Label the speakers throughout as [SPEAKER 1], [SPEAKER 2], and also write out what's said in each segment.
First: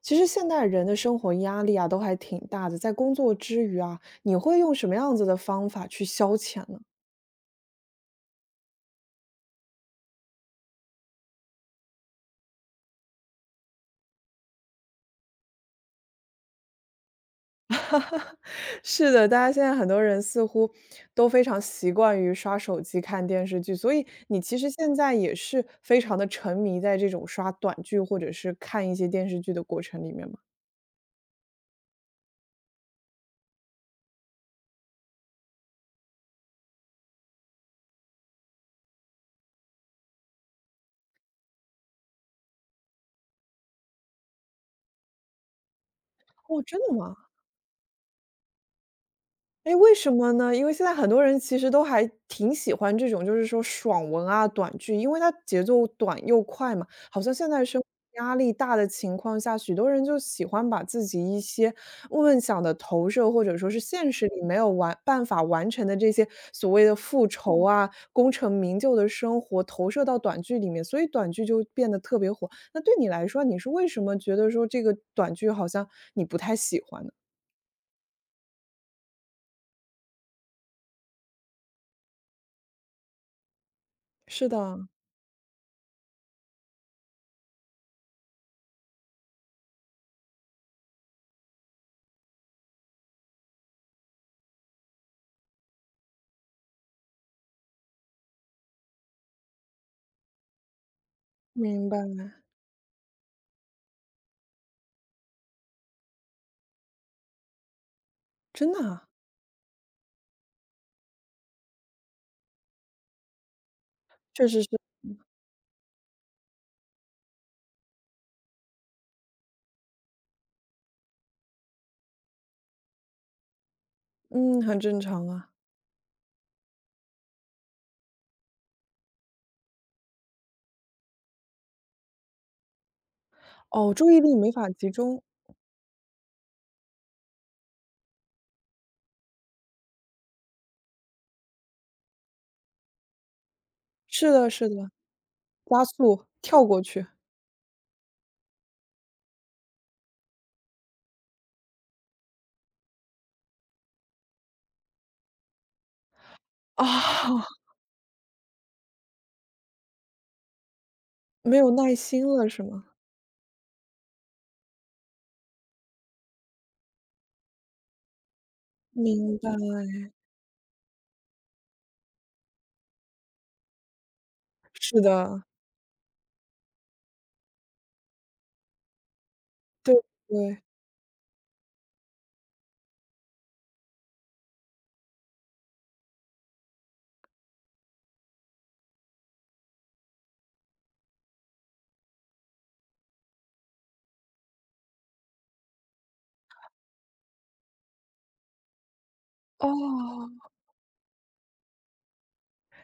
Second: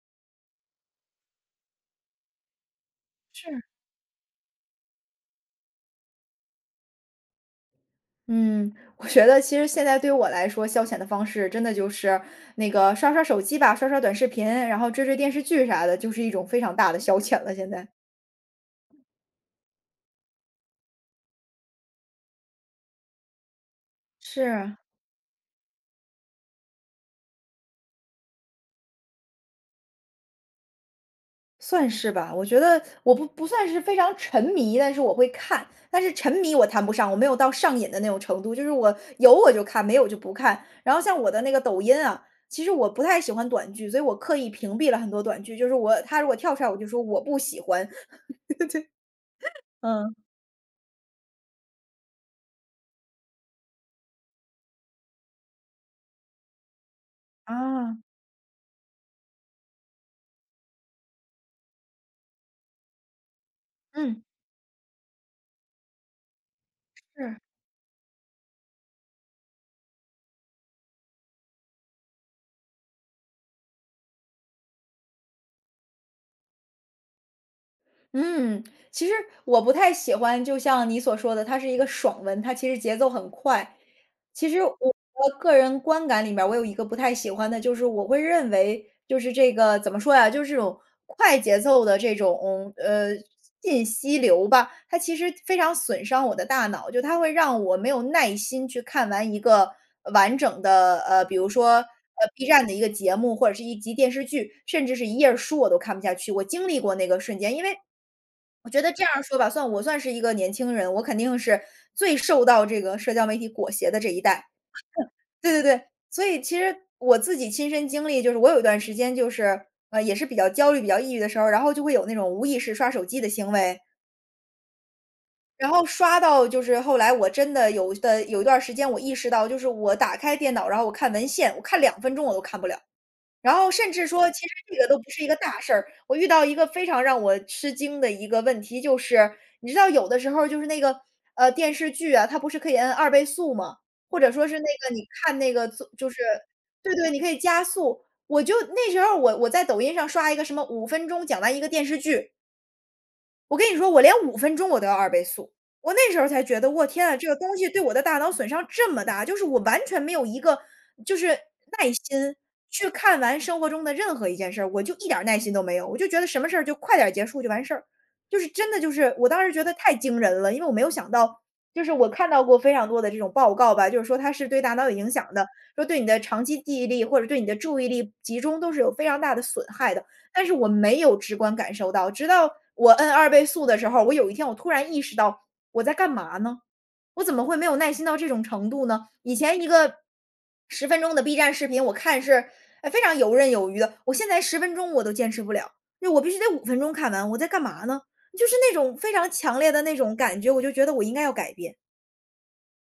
[SPEAKER 1] 其实现代人的生活压力啊，都还挺大的。在工作
[SPEAKER 2] 是。
[SPEAKER 1] 之余啊，你会用什么样子的方法去消遣呢？
[SPEAKER 2] 嗯，我觉得其实现在对于我来说，消遣的方式真的就是那个刷刷手机吧，刷刷短视频，然后追追电视剧啥的，就是一种非常大的消遣了，现在。
[SPEAKER 1] 是的，大家现在很多人似乎都非常习惯于刷手机、看电视剧，所以你其实
[SPEAKER 2] 是，
[SPEAKER 1] 现在也是非常的沉迷在这种刷短剧或者是看一些电视剧的过程里面吗？
[SPEAKER 2] 算是吧。我觉得我不算是非常沉迷，但是我会看，但是沉迷我谈不上，我没有到上瘾的那种程度，就是我有我就看，没有就不看。然后像我的那个抖音啊，其实我不太喜欢短剧，所以我刻意屏蔽了很多短剧，就是我，他如果跳出
[SPEAKER 1] 哦，
[SPEAKER 2] 来，我
[SPEAKER 1] 真
[SPEAKER 2] 就
[SPEAKER 1] 的
[SPEAKER 2] 说
[SPEAKER 1] 吗？
[SPEAKER 2] 我不喜欢。
[SPEAKER 1] 哎，为什
[SPEAKER 2] 嗯，
[SPEAKER 1] 么呢？因为现在很多人其实都还挺喜欢这种，就是说爽文啊、短剧，因为它节奏短又快嘛。好像现在生活
[SPEAKER 2] 啊，
[SPEAKER 1] 压力大的情况下，许多人就喜欢把自己一些梦想的投射，或者说是现
[SPEAKER 2] 嗯，
[SPEAKER 1] 实里没有完办法完成的这些所谓的复
[SPEAKER 2] 是。
[SPEAKER 1] 仇啊、功成名就的生活，投射到短剧里面，所以短剧就变得特别火。那对你来说，你是为什么觉得说这个短剧好像你不太喜欢呢？
[SPEAKER 2] 嗯，其实我不太喜欢，就像你所说的，它是一个爽文，它其实节奏很快。其
[SPEAKER 1] 是
[SPEAKER 2] 实我
[SPEAKER 1] 的，
[SPEAKER 2] 的个人观感里面儿我有一个不太喜欢的，就是我会认为，就是这个怎么说呀，就是这种快节奏的这种信息流吧，它其实非常损伤我的大脑，就它会让我没有耐心去看完一个完整的比如说。
[SPEAKER 1] 明白，
[SPEAKER 2] B 站的一个节目或者是一集电视剧，甚至是一页儿书，我都看不下去。我经历过那个瞬间，因为我
[SPEAKER 1] 真
[SPEAKER 2] 觉
[SPEAKER 1] 的
[SPEAKER 2] 得这
[SPEAKER 1] 啊，
[SPEAKER 2] 样说吧，算我算是一个年轻人，我肯定是最受到这个社交媒体裹挟的这一代。
[SPEAKER 1] 确实是，
[SPEAKER 2] 对对对，所以其实我自己亲身经历就是，我有一段时间就是，也是比较焦虑、比较抑郁的时候，然后就会有那种无意识刷手机的行为，
[SPEAKER 1] 嗯，很正常啊。
[SPEAKER 2] 然后就是后来我真的有一段时间，我意识到就是我打开电脑，然后我看文献，我看2分钟我都看不了。然后甚
[SPEAKER 1] 哦，
[SPEAKER 2] 至
[SPEAKER 1] 注意
[SPEAKER 2] 说，
[SPEAKER 1] 力
[SPEAKER 2] 其
[SPEAKER 1] 没
[SPEAKER 2] 实
[SPEAKER 1] 法
[SPEAKER 2] 这个
[SPEAKER 1] 集
[SPEAKER 2] 都不
[SPEAKER 1] 中，
[SPEAKER 2] 是一个大事儿。我遇到一个非常让我吃惊的一个问题，就是你知道有的时候就是那个，电视剧啊，它不是可以摁二倍速吗？或
[SPEAKER 1] 是
[SPEAKER 2] 者说
[SPEAKER 1] 的
[SPEAKER 2] 是那
[SPEAKER 1] 是的，
[SPEAKER 2] 个你看那个
[SPEAKER 1] 加
[SPEAKER 2] 做就是
[SPEAKER 1] 速，跳过
[SPEAKER 2] 对
[SPEAKER 1] 去。
[SPEAKER 2] 对，你可以加速。我就那时候我在抖音上刷一个什么五分钟讲完一个电视剧，我跟你说，我连五分钟我都要二倍速，我那时候才觉得，
[SPEAKER 1] 啊，
[SPEAKER 2] 我天啊，这个东西对我的大脑损伤这么大，就是我完全没有一个就是
[SPEAKER 1] 没有
[SPEAKER 2] 耐
[SPEAKER 1] 耐心
[SPEAKER 2] 心
[SPEAKER 1] 了是吗？
[SPEAKER 2] 去看完生活中的任何一件事儿，我就一点儿耐心都没有，我就觉得什么事儿就快点儿结束就完事儿。就是真的就是我
[SPEAKER 1] 明
[SPEAKER 2] 当时
[SPEAKER 1] 白，
[SPEAKER 2] 觉得太惊人了，因为我没有想到，就是我看到过非常多的这种报告吧，就是说它是对大脑有
[SPEAKER 1] 是
[SPEAKER 2] 影响
[SPEAKER 1] 的，
[SPEAKER 2] 的，说对你的长期记忆力或者对你的注意力集中都是有非常大的损害的。但是
[SPEAKER 1] 对。
[SPEAKER 2] 我没有直观感受到，直到我摁二倍速的时候，我有一天我突然意识到我在干嘛呢？我怎么会没有耐心到这种程度呢？以前一个十分钟的 B 站视频，我看是哎非常游刃有余的，我现在十分钟我都坚持不了，就我必须得五分钟看完，我在干嘛呢？就是那种非常强烈的那种
[SPEAKER 1] 哦，
[SPEAKER 2] 感觉，我就觉得我应该要改变，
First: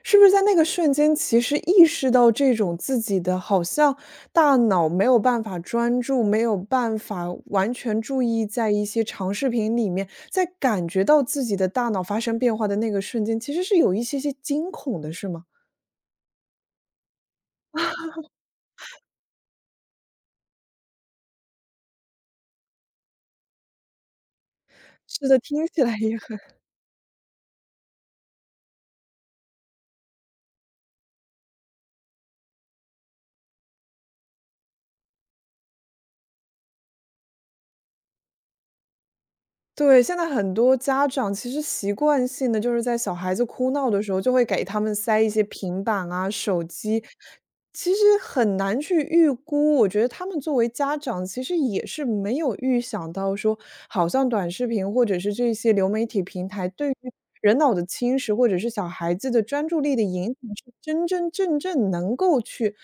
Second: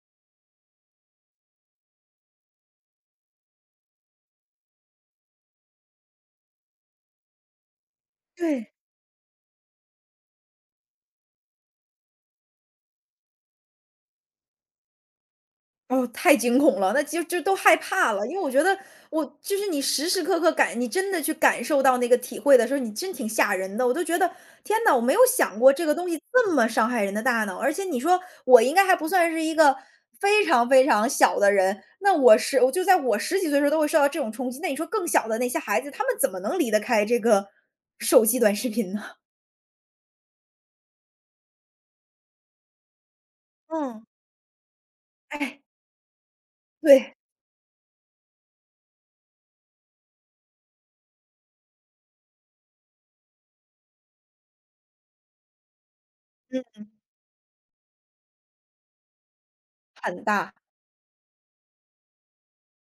[SPEAKER 1] 是不是在那个瞬间，其实意识到这种自己的好像大脑没有办法专注，没有办法完全注意在
[SPEAKER 2] 对。
[SPEAKER 1] 一些长视频里面，在感觉到自己的大脑发生变化的那个瞬间，其实是有一些些惊恐的是吗？
[SPEAKER 2] 哦，太惊恐了，那就都害怕
[SPEAKER 1] 啊，
[SPEAKER 2] 了，因为我觉得我就是你时时刻刻你真的去感受到那个体会的时候，你真挺吓人的。我都觉得天呐，我没有
[SPEAKER 1] 是的，
[SPEAKER 2] 想
[SPEAKER 1] 听
[SPEAKER 2] 过
[SPEAKER 1] 起
[SPEAKER 2] 这个
[SPEAKER 1] 来
[SPEAKER 2] 东
[SPEAKER 1] 也
[SPEAKER 2] 西
[SPEAKER 1] 很
[SPEAKER 2] 这么伤害人的大脑，而且你说我应该还不算是一个非常非常小的人，那我是我就在我十几岁的时候都会受到这种冲击，那你说更小的那些孩子，他们怎么能离得开这个手机短视频呢？
[SPEAKER 1] 对，现在很多家长其实习惯性的就是在小孩子哭闹的
[SPEAKER 2] 嗯，
[SPEAKER 1] 时候，就会给他们塞一些
[SPEAKER 2] 哎，
[SPEAKER 1] 平板啊、手机，
[SPEAKER 2] 对，
[SPEAKER 1] 其实很难去预估。我觉得他们作为家长，其实也是没有预想到说，好像短视频或者是这些流媒体平台
[SPEAKER 2] 嗯，
[SPEAKER 1] 对于人脑的侵蚀，或者是小孩子的专注力的
[SPEAKER 2] 很
[SPEAKER 1] 影响，
[SPEAKER 2] 大，
[SPEAKER 1] 是真真正正能够去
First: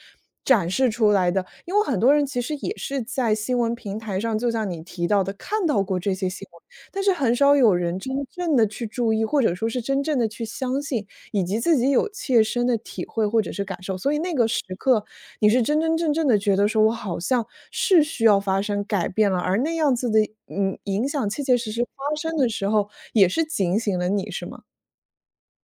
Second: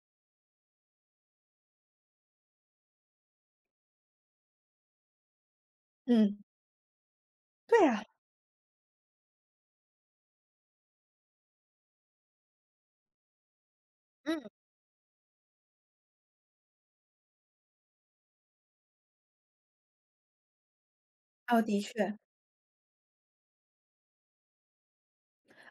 [SPEAKER 1] 展示出来的。因为很多人其实也是在新闻平台上，就像你提到的，看到过这些
[SPEAKER 2] 嗯，
[SPEAKER 1] 新闻。但是很少有
[SPEAKER 2] 对
[SPEAKER 1] 人
[SPEAKER 2] 啊，
[SPEAKER 1] 真正的去注意，或者说是真正的去相信，以及自己有切身的体会或者是感受。所以那
[SPEAKER 2] 嗯。
[SPEAKER 1] 个时刻，你是真真正正的觉得说我好像是需要发生改变了，而那样子的，嗯，影响切切
[SPEAKER 2] 哦，
[SPEAKER 1] 实
[SPEAKER 2] 的
[SPEAKER 1] 实发
[SPEAKER 2] 确。
[SPEAKER 1] 生的时候，也是警醒了你是吗？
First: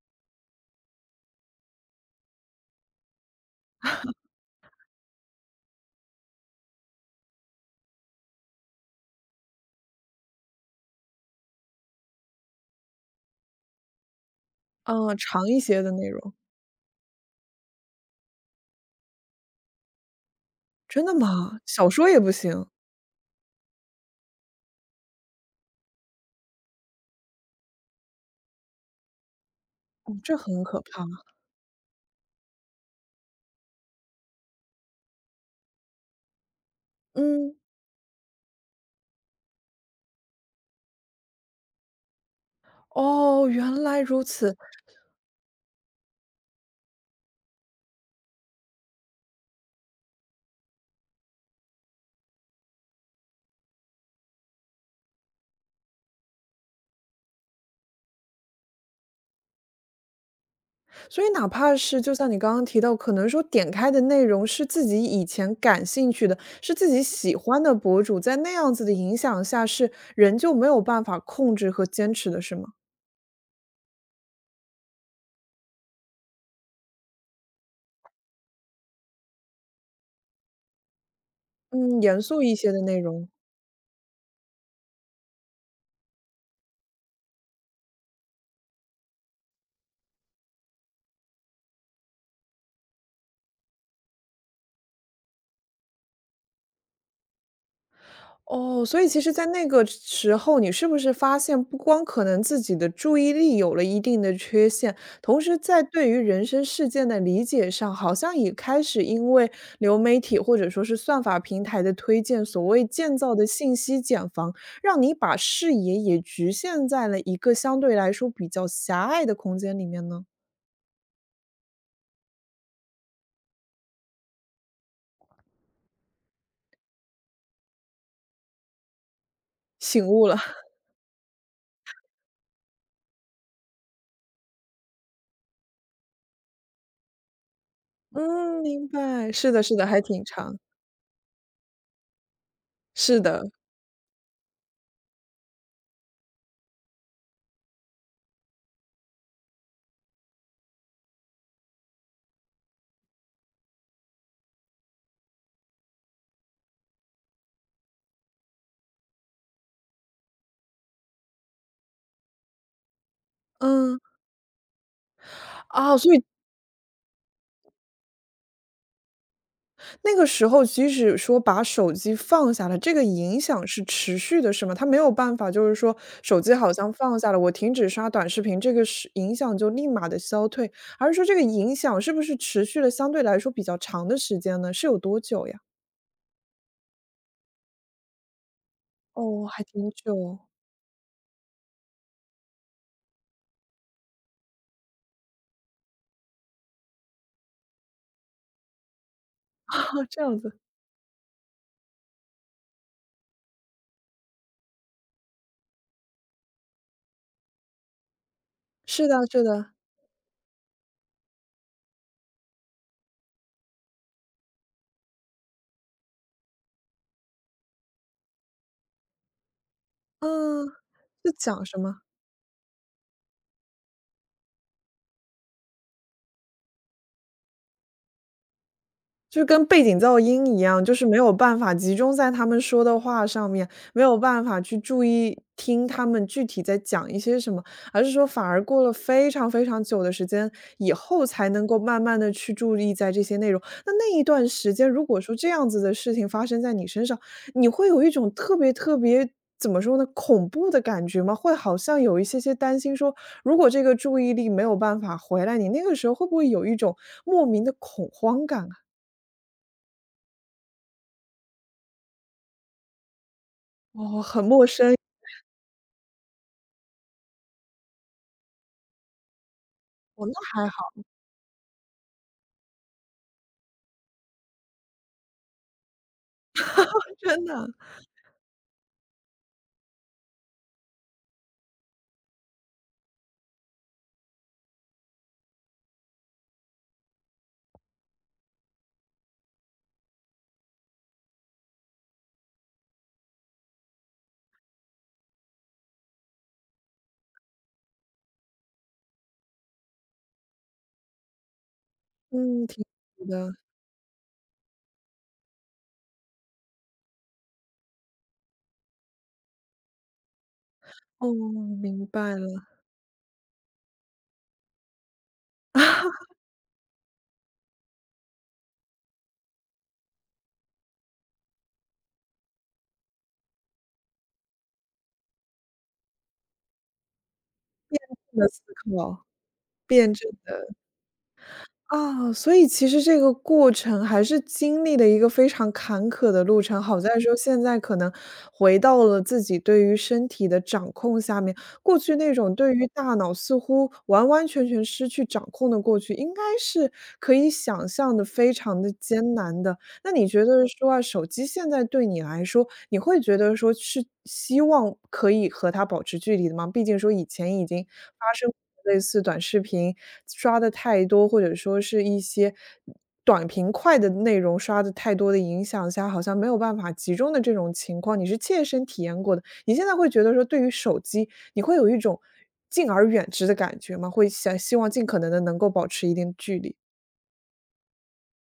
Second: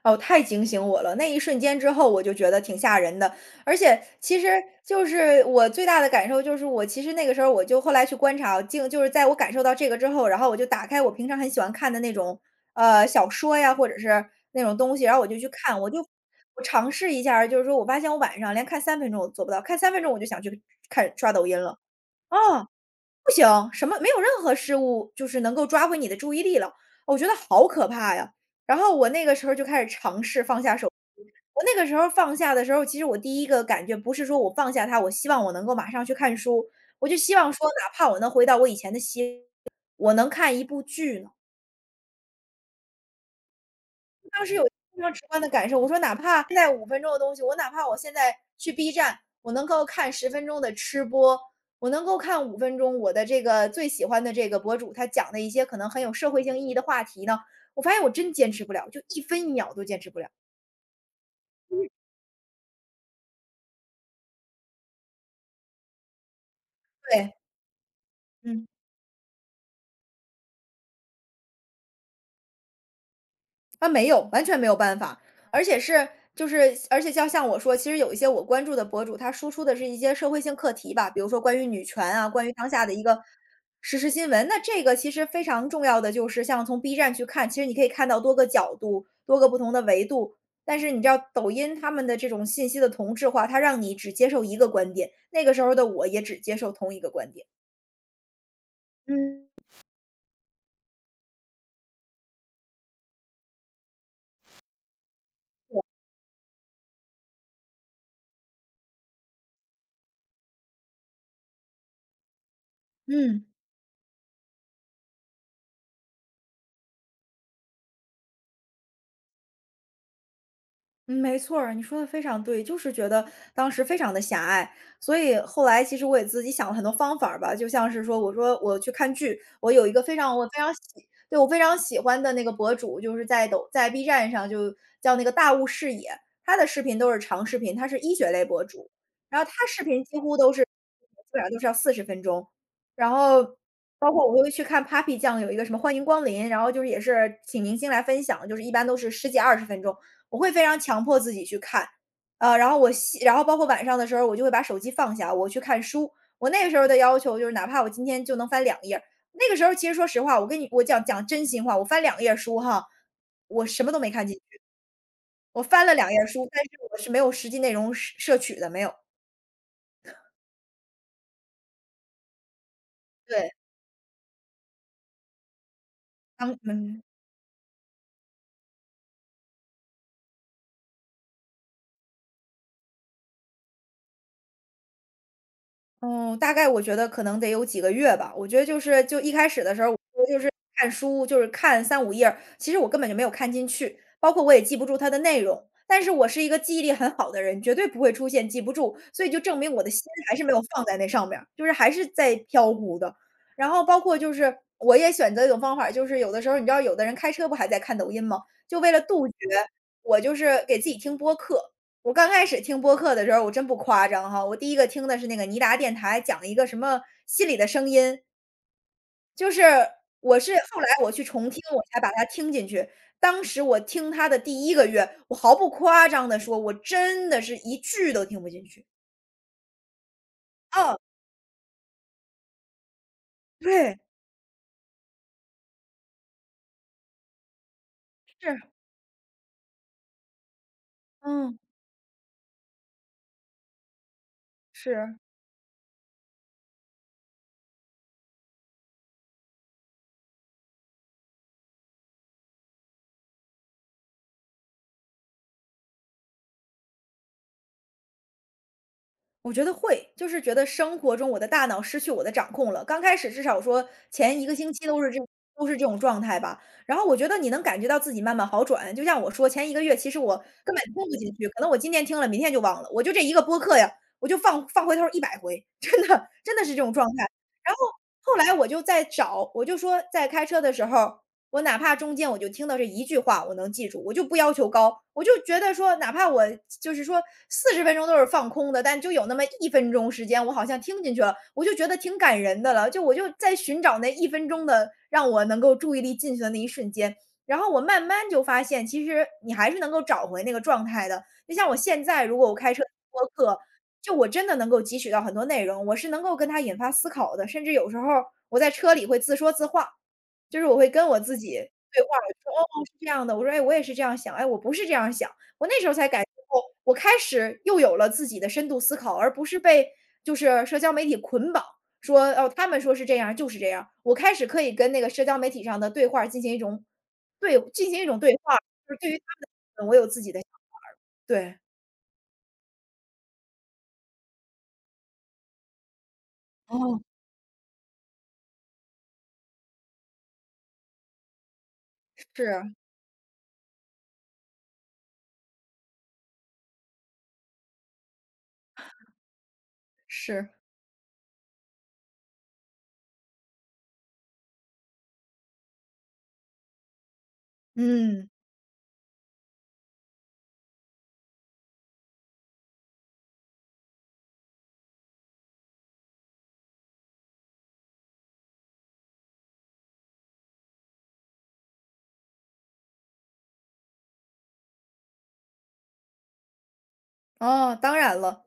[SPEAKER 2] 哦，太警醒我了，那一瞬间之后我就觉得挺吓人的。而且其实就是我最大的感受就是我其实那个时候我就后来去观察，就是在我感受到这个之后，然后我就打开我平常很喜欢看的那种，小说呀，或者是那种东西，然
[SPEAKER 1] 啊，
[SPEAKER 2] 后我就
[SPEAKER 1] 长
[SPEAKER 2] 去
[SPEAKER 1] 一
[SPEAKER 2] 看，
[SPEAKER 1] 些
[SPEAKER 2] 我
[SPEAKER 1] 的
[SPEAKER 2] 就
[SPEAKER 1] 内容。
[SPEAKER 2] 我尝试一下儿就是说我发现我晚上连看三分钟我做不到，看三分钟我就想去
[SPEAKER 1] 真
[SPEAKER 2] 看
[SPEAKER 1] 的
[SPEAKER 2] 刷抖音
[SPEAKER 1] 吗？
[SPEAKER 2] 了，
[SPEAKER 1] 小说也不
[SPEAKER 2] 啊。
[SPEAKER 1] 行？
[SPEAKER 2] 不行，什么没有任何事物就是能够抓回你的注意力了，我觉得好可怕呀。然后我那个时候就开始
[SPEAKER 1] 哦，
[SPEAKER 2] 尝
[SPEAKER 1] 这
[SPEAKER 2] 试放
[SPEAKER 1] 很
[SPEAKER 2] 下
[SPEAKER 1] 可
[SPEAKER 2] 手
[SPEAKER 1] 怕。
[SPEAKER 2] 我那个时候放下的时候，其实我第一个感觉不是说我放下它，我希望我能够马上去看书，我就希望
[SPEAKER 1] 嗯，
[SPEAKER 2] 说哪怕我能回到我以前的心，我能看一部剧呢。
[SPEAKER 1] 哦，原来如
[SPEAKER 2] 当时
[SPEAKER 1] 此。
[SPEAKER 2] 有非常直观的感受，我说哪怕现在五分钟的东西，我哪怕我现在去 B 站，我能够看十分钟的吃播，我能够看五分钟我的这个最喜欢的这个博主，他讲的一些可能很有社会性意义的话题呢，我发现我真坚持不了，就一分一秒都坚持不了，
[SPEAKER 1] 所以哪怕是就像你刚刚提到，可能说点开的内容是自己以前感兴趣的，是自己
[SPEAKER 2] 对，
[SPEAKER 1] 喜欢的博主，在那
[SPEAKER 2] 嗯。
[SPEAKER 1] 样子的影响下，是人就没有办法控制和坚持的，是吗？
[SPEAKER 2] 啊，没有，完全没有办法，而且是就是而且像我说，其实有一些我关注的博主，他输出的是一些社会性课题吧，比如说关于女
[SPEAKER 1] 嗯，
[SPEAKER 2] 权
[SPEAKER 1] 严
[SPEAKER 2] 啊，
[SPEAKER 1] 肃
[SPEAKER 2] 关于
[SPEAKER 1] 一
[SPEAKER 2] 当
[SPEAKER 1] 些的
[SPEAKER 2] 下的
[SPEAKER 1] 内
[SPEAKER 2] 一个
[SPEAKER 1] 容。
[SPEAKER 2] 时事新闻。那这个其实非常重要的就是，像从 B 站去看，其实你可以看到多个角度、多个不同的维度。但是你知道，抖音他们的这种信息的同质化，它让你只接受一个观点。那个时候的我也只接受同一个观点。
[SPEAKER 1] 哦，所以其实在
[SPEAKER 2] 嗯。
[SPEAKER 1] 那个时候，你是不是发现不光可能自己的注意力有了一定的缺陷，同时在对于人生事件的理解上，好像也开始因为流媒体或者说是算法平台的推荐，所谓建造
[SPEAKER 2] 嗯。
[SPEAKER 1] 的信息茧房，让你把视野也局限在了一个相对来说比较狭隘的空间里面呢？
[SPEAKER 2] 嗯，没错儿，你说的非常对，就是觉得当时非常的狭隘。所以后来其实我也自己想了很多方法儿吧，就像是说我说我去看剧，我有一个
[SPEAKER 1] 醒
[SPEAKER 2] 非
[SPEAKER 1] 悟了，
[SPEAKER 2] 常我非 常喜对，我非常喜欢的那个博主，就是在 B 站上就叫那个大雾视野，他的视频都是长视频，他是医学类
[SPEAKER 1] 嗯，
[SPEAKER 2] 博
[SPEAKER 1] 明
[SPEAKER 2] 主，
[SPEAKER 1] 白，
[SPEAKER 2] 然后
[SPEAKER 1] 是的，
[SPEAKER 2] 他
[SPEAKER 1] 是
[SPEAKER 2] 视
[SPEAKER 1] 的，还
[SPEAKER 2] 频几
[SPEAKER 1] 挺
[SPEAKER 2] 乎都
[SPEAKER 1] 长，
[SPEAKER 2] 是基本上都是要40分钟。然
[SPEAKER 1] 是
[SPEAKER 2] 后
[SPEAKER 1] 的，
[SPEAKER 2] 包括我会去看 Papi 酱有一个什么欢迎光临，然后就是也是请明星来分享，就是一般都是十几二十分钟。我会非常强迫自己去看，然后然后包括晚上的时候，我就会把手机放下，我去看书。我那个时候的要求就是，哪怕我今天就能翻两页儿，那个时候其实说实话，我跟你我讲讲真心话，我翻两页儿书哈，我什么都
[SPEAKER 1] 嗯，
[SPEAKER 2] 没看进去，我翻了
[SPEAKER 1] 啊，
[SPEAKER 2] 两
[SPEAKER 1] 所
[SPEAKER 2] 页
[SPEAKER 1] 以
[SPEAKER 2] 儿书，但是我是没有实际内容摄取的，没有。
[SPEAKER 1] 那个时候即使说把手机放下了，这个影
[SPEAKER 2] 对，
[SPEAKER 1] 响是持续的，是吗？他没有办法，就是说手机好像
[SPEAKER 2] 嗯。
[SPEAKER 1] 放下了，我停止刷短视频，这个是影响就立马的消退，而是说这个影响是不是持续了相对来说比较长的时间呢？是有多久呀？
[SPEAKER 2] 嗯，大概我觉得可能得有几个月吧。我觉得就是就一
[SPEAKER 1] 哦，
[SPEAKER 2] 开
[SPEAKER 1] 还
[SPEAKER 2] 始的时
[SPEAKER 1] 挺
[SPEAKER 2] 候，我就
[SPEAKER 1] 久。
[SPEAKER 2] 是看书，就是看三五页儿，其实我根本就没有看进去，包括我也记不住它的内容。但是我是一个记忆力很好的人，绝对不会出现记不住，所以就证 明我的心
[SPEAKER 1] 哦，这
[SPEAKER 2] 还
[SPEAKER 1] 样
[SPEAKER 2] 是没
[SPEAKER 1] 子。
[SPEAKER 2] 有放在那上面儿，就是还是在飘忽的。然后包括就是我也选择一种方法，就是有的时候你知道有的人开车不还在看抖音吗？就为了
[SPEAKER 1] 是的
[SPEAKER 2] 杜绝，
[SPEAKER 1] 是的，
[SPEAKER 2] 我就是给自己听播客。我刚开始听播客的时候，我真不夸张哈，我第一个听的是那个尼达电台讲了一个什么心理的声音，就是我是
[SPEAKER 1] 嗯，
[SPEAKER 2] 后来我去
[SPEAKER 1] 是
[SPEAKER 2] 重听，
[SPEAKER 1] 讲什
[SPEAKER 2] 我才
[SPEAKER 1] 么？
[SPEAKER 2] 把它听进去。当时我听它的第一个月，我毫不夸张的说，我真的是一句都听不进去。
[SPEAKER 1] 就跟背景噪音一样，就
[SPEAKER 2] 嗯，
[SPEAKER 1] 是没有办法集中在他们说的话上面，
[SPEAKER 2] 对，
[SPEAKER 1] 没有办法去注意听他们具体在讲一些什么，而是说反而
[SPEAKER 2] 是，
[SPEAKER 1] 过了非常非常久的时间以后，才
[SPEAKER 2] 嗯，
[SPEAKER 1] 能够慢慢的去注意在这些内容。那那一段时间，如
[SPEAKER 2] 是。
[SPEAKER 1] 果说这样子的事情发生在你身上，你会有一种特别特别怎么说呢，恐怖的感觉吗？会好像有一些些担心说，如果这个注意力没有办法回来，你那个时候会不会有一种莫名的恐慌感啊？
[SPEAKER 2] 我觉得会，就是觉得生活中我的大脑失去我的掌控了。刚开始至少说
[SPEAKER 1] 哦，
[SPEAKER 2] 前
[SPEAKER 1] 很
[SPEAKER 2] 一个
[SPEAKER 1] 陌
[SPEAKER 2] 星期
[SPEAKER 1] 生，
[SPEAKER 2] 都是这种状态吧，然后我觉得你能感觉到自己慢慢好转。就像我说前一个月其实
[SPEAKER 1] 哦，那
[SPEAKER 2] 我
[SPEAKER 1] 还
[SPEAKER 2] 根本
[SPEAKER 1] 好，
[SPEAKER 2] 听不进去，可能我今天听了，明天就忘了。我就这一个播客呀，我就放回头100回，真的真的是这种状态。
[SPEAKER 1] 真的，
[SPEAKER 2] 然后后来我就在找，我就说在开车的时候我哪怕中间我就听到这一句话，我能记住，我就不要求高，我就觉得说，哪怕我就是说40分钟都是放空的，但就有那么一分钟时间，我好像听进去了，我就觉得挺感人的了。就我就在寻找那一分钟的让我能够注意力进去的那一瞬间，然后我慢慢就发现，其实你还是能够找回那个状态的。就像我现在，如果我
[SPEAKER 1] 嗯，
[SPEAKER 2] 开车
[SPEAKER 1] 挺
[SPEAKER 2] 听播
[SPEAKER 1] 好的，
[SPEAKER 2] 客，就我真的能够汲取到很多内容，我是能够跟他引发思考的，甚至有时候我在车里会自说自话。就是我会跟我
[SPEAKER 1] 哦，
[SPEAKER 2] 自己对
[SPEAKER 1] 明
[SPEAKER 2] 话，我
[SPEAKER 1] 白了，
[SPEAKER 2] 说："哦，是这样的。"我说："哎，我也是这样想，哎，我不是这样想。"我那时候才 感觉哦，我开始又有了自己的深度思考，而不是被就是社交媒体捆绑，说哦，他们说是这样就是这样。我开始可以跟那个社交媒体上的对话进行一种对进行一种对
[SPEAKER 1] 换了
[SPEAKER 2] 话，
[SPEAKER 1] 思
[SPEAKER 2] 就是对于
[SPEAKER 1] 考，
[SPEAKER 2] 他们，的，我有
[SPEAKER 1] 辩
[SPEAKER 2] 自
[SPEAKER 1] 证
[SPEAKER 2] 己的想
[SPEAKER 1] 的。
[SPEAKER 2] 对，
[SPEAKER 1] 啊，所以其实这个过程还是经历了一个非常坎坷的路程，好
[SPEAKER 2] 哦，
[SPEAKER 1] 在说现在可能回到了自己对于身体的掌控下面，过去那种
[SPEAKER 2] 是
[SPEAKER 1] 对于大脑似乎完完全全失去掌控的过去，应该是可以想象的非常的艰难的。那你觉
[SPEAKER 2] 是，
[SPEAKER 1] 得说啊，手机现在对你来说，你会觉得说是希望可以和它保持距离的吗？毕竟说以前已经
[SPEAKER 2] 嗯，
[SPEAKER 1] 发生类似短视频刷的太多，或者说是一些短平快的内容刷的太多的影响下，好像没有办法集中的这种情况，你是切身体验过的。你现在会觉得说，对于手机，你会有一种敬而远之的感觉吗？会想希望尽可能的能够保持一定距离，
[SPEAKER 2] 哦，当然了，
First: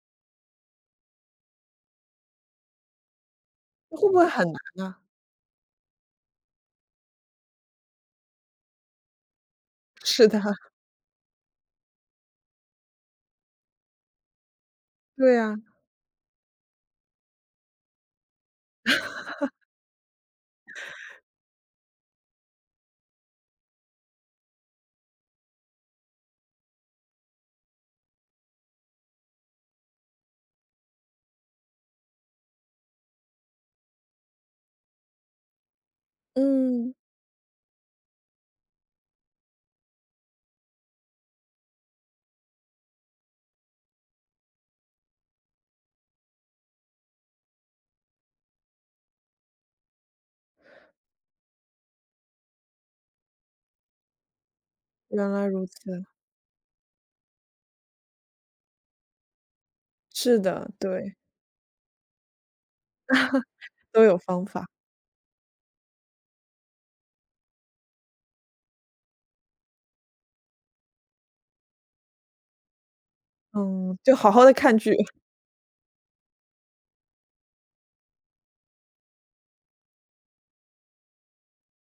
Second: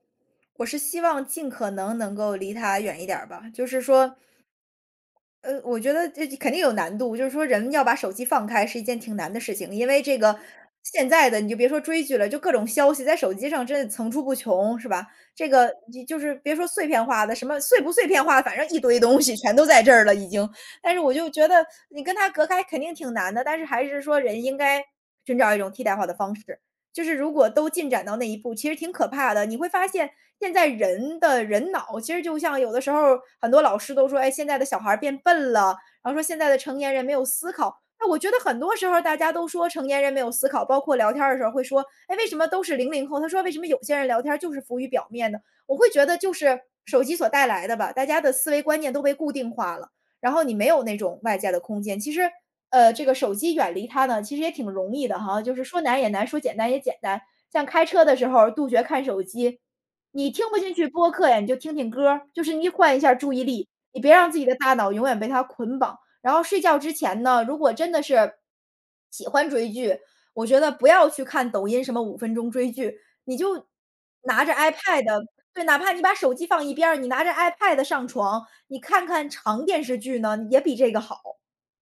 [SPEAKER 2] 我是希望尽可能能够离他远一点儿吧，就是
[SPEAKER 1] 会
[SPEAKER 2] 说
[SPEAKER 1] 不会很难啊？
[SPEAKER 2] 我觉得这肯定有难度，就是说人要把手机放开是一件挺难的事情，因为 这
[SPEAKER 1] 是
[SPEAKER 2] 个
[SPEAKER 1] 的，
[SPEAKER 2] 现在的你就别说追剧了，就各种消息在手机上真的层出不穷，是吧？
[SPEAKER 1] 对
[SPEAKER 2] 这
[SPEAKER 1] 啊，
[SPEAKER 2] 个你就是别说碎片化的，什么碎不碎片化的，反正一堆东西全都在这儿了已经。但是我就觉得你跟它隔开肯定挺难的，但是还是说人应该寻找一种替代化的方式。就是如果都进展到那一步，其实挺可怕的。你会发现现在人的人脑，其实就像有的时候很多老师都说，哎，现在的小孩儿变笨了，然后说现在的成年
[SPEAKER 1] 嗯，
[SPEAKER 2] 人没有思考。那我觉得很多时候大家都说成年人没有思考，包括聊天儿的时候会说，哎，为什么都是00后？他说为什么有些人聊天儿就是浮于表面的？我会觉得就是手机所带来的吧，大家的思维观念都被固定化了。然后你没有那种外在的空间。其实，这个手机远离它呢，其实也挺容易的
[SPEAKER 1] 原
[SPEAKER 2] 哈，
[SPEAKER 1] 来
[SPEAKER 2] 就是
[SPEAKER 1] 如
[SPEAKER 2] 说难
[SPEAKER 1] 此，
[SPEAKER 2] 也难，说简单也简单。像开车的时候杜绝看手机，你
[SPEAKER 1] 是
[SPEAKER 2] 听不
[SPEAKER 1] 的，
[SPEAKER 2] 进去播
[SPEAKER 1] 对，
[SPEAKER 2] 客呀，你就听听歌儿，就是你换一下注意力，你
[SPEAKER 1] 都
[SPEAKER 2] 别
[SPEAKER 1] 有
[SPEAKER 2] 让自
[SPEAKER 1] 方
[SPEAKER 2] 己的
[SPEAKER 1] 法，
[SPEAKER 2] 大脑永远被它捆绑。然后睡觉之前呢，如果真的是喜欢追剧，我觉得不要去看抖音什么5分钟追剧，你就
[SPEAKER 1] 嗯，就好
[SPEAKER 2] 拿
[SPEAKER 1] 好
[SPEAKER 2] 着
[SPEAKER 1] 的看剧
[SPEAKER 2] iPad，对，哪怕你把手机放一边儿，你拿着 iPad 上床，你看看长电视剧呢，也比这个好，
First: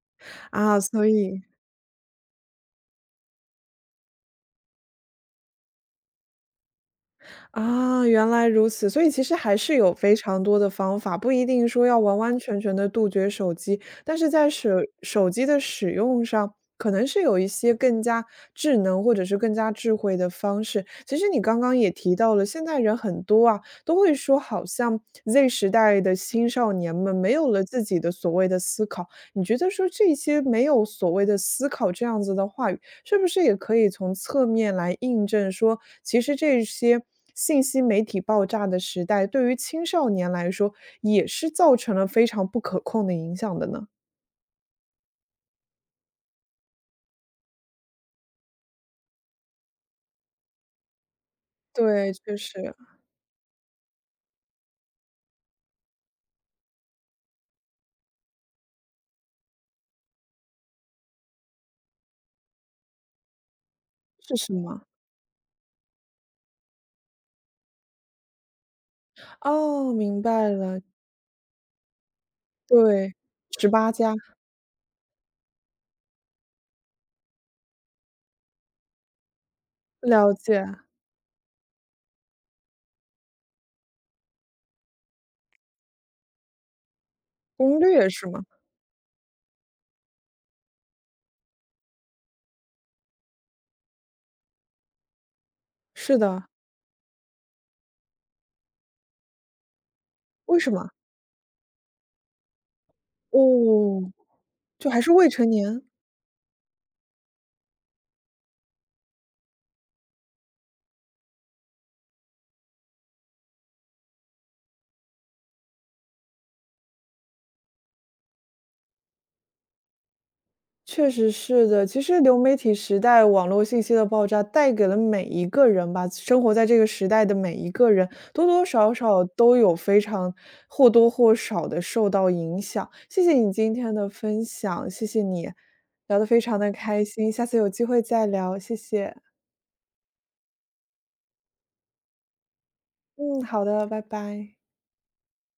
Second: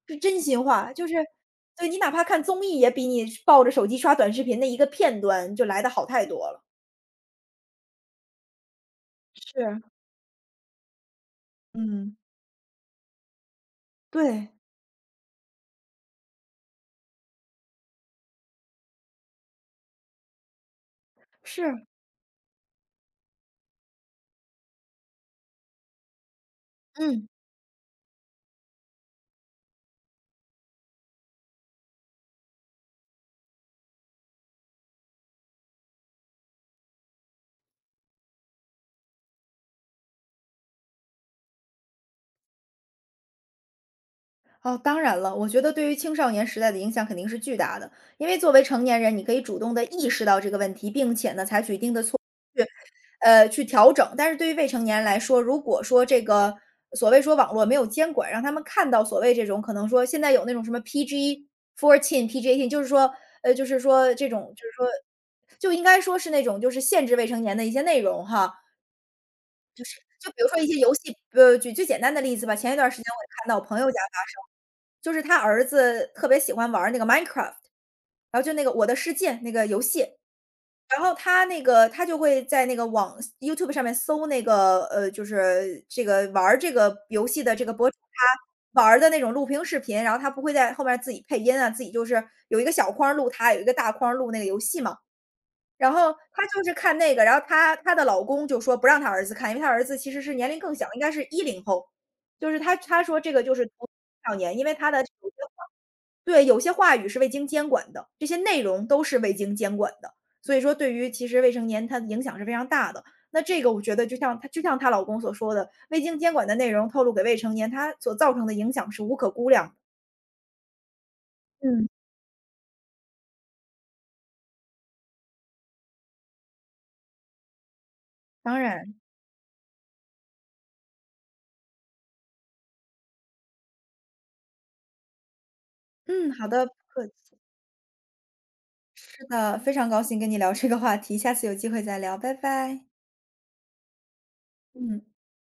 [SPEAKER 2] 是真心
[SPEAKER 1] 啊，
[SPEAKER 2] 话。
[SPEAKER 1] 所
[SPEAKER 2] 就是
[SPEAKER 1] 以
[SPEAKER 2] 对，你哪怕看综艺，也比你抱着手机刷短视频的一个片段就来得好太多了。
[SPEAKER 1] 啊，原来如此，所以其实还是
[SPEAKER 2] 是，
[SPEAKER 1] 有非常多的方法，不一定说要
[SPEAKER 2] 嗯，
[SPEAKER 1] 完完全全的杜绝手机，但是在
[SPEAKER 2] 对，
[SPEAKER 1] 手手机的使用上，可能是有一些更加智能或者是更加智慧的方式。其实你刚刚
[SPEAKER 2] 是，
[SPEAKER 1] 也提到了，现在人很多啊，都会说好像 Z 时代的青少年们
[SPEAKER 2] 嗯，
[SPEAKER 1] 没有了自己的所谓的思考，你觉得说这些没有所谓的思考这样子的话语，是不是也可以从侧面来印证说，其实这些信息媒体爆炸的时代，对于青少年来说，也是造成了非常不可控的影响的呢？
[SPEAKER 2] 哦，当然了，我觉得对于青少年时代的影响肯定是巨大的，因为作为成年人，你可以主动的意识到这个问题，并且呢，采取一定的
[SPEAKER 1] 对，
[SPEAKER 2] 措。
[SPEAKER 1] 确实，
[SPEAKER 2] 去调整。但是对于未成年来说，如果说这个所谓说网络没有监管，让他们看到所谓这种可能说现在有那种什么 PG14、PG10，EEIGH 就是说就是说这
[SPEAKER 1] 是
[SPEAKER 2] 种
[SPEAKER 1] 什
[SPEAKER 2] 就是
[SPEAKER 1] 么？
[SPEAKER 2] 说就应该说是那种就是限制未成年的一些内容哈。
[SPEAKER 1] 哦，明
[SPEAKER 2] 就比如
[SPEAKER 1] 白
[SPEAKER 2] 说一些
[SPEAKER 1] 了，
[SPEAKER 2] 游戏举最简单的例子吧，前一段时间
[SPEAKER 1] 对
[SPEAKER 2] 我也看到我
[SPEAKER 1] 十
[SPEAKER 2] 朋友
[SPEAKER 1] 八
[SPEAKER 2] 家
[SPEAKER 1] 加，
[SPEAKER 2] 发生，就是他儿子特别喜欢玩儿那个 Minecraft，然后就那个《我的世界》那个游戏。
[SPEAKER 1] 了解，
[SPEAKER 2] 然后他那个他就会在那个YouTube 上面搜那个，就是这个玩儿这个游戏的这个
[SPEAKER 1] 攻
[SPEAKER 2] 博主，
[SPEAKER 1] 略是吗？
[SPEAKER 2] 他玩儿的那种录屏视频，然后他不会在后面自己配音啊，自己就是有一个小框儿录他，有一个大框儿录那个游戏嘛。然后
[SPEAKER 1] 是的，
[SPEAKER 2] 她就是看那个，然后她的老公就说不让她儿子看，因为她儿子其实是年龄
[SPEAKER 1] 为什
[SPEAKER 2] 更小，
[SPEAKER 1] 么？
[SPEAKER 2] 应该是10后。就是他说这个就是童
[SPEAKER 1] 哦，
[SPEAKER 2] 少年，因为
[SPEAKER 1] 就
[SPEAKER 2] 他
[SPEAKER 1] 还
[SPEAKER 2] 的这
[SPEAKER 1] 是未
[SPEAKER 2] 个
[SPEAKER 1] 成年？
[SPEAKER 2] 对，有些话语是未经监管的，这些内容都是未经监管的。所以说，对于其实未成年，它的影响是非常大的。那这个我觉得就像她老公所说的，未经监管的内容透露给未成年，他所造成的影响是无可估量的。
[SPEAKER 1] 确实是的，
[SPEAKER 2] 嗯，
[SPEAKER 1] 其实流媒体时代，网络信息的爆炸带给了每一个人吧，生活在这个时代的每一个人，多
[SPEAKER 2] 当
[SPEAKER 1] 多少
[SPEAKER 2] 然。
[SPEAKER 1] 少都有非常或多或少的受到影响。谢谢你今天的分享，谢谢你，聊得
[SPEAKER 2] 嗯，
[SPEAKER 1] 非
[SPEAKER 2] 好
[SPEAKER 1] 常
[SPEAKER 2] 的，不
[SPEAKER 1] 的开
[SPEAKER 2] 客
[SPEAKER 1] 心，
[SPEAKER 2] 气。
[SPEAKER 1] 下次有机会再聊，谢谢。
[SPEAKER 2] 是的，非常高兴跟你聊这个话题，下次有机会再聊，拜拜。
[SPEAKER 1] 嗯，好的，拜拜。
[SPEAKER 2] 嗯。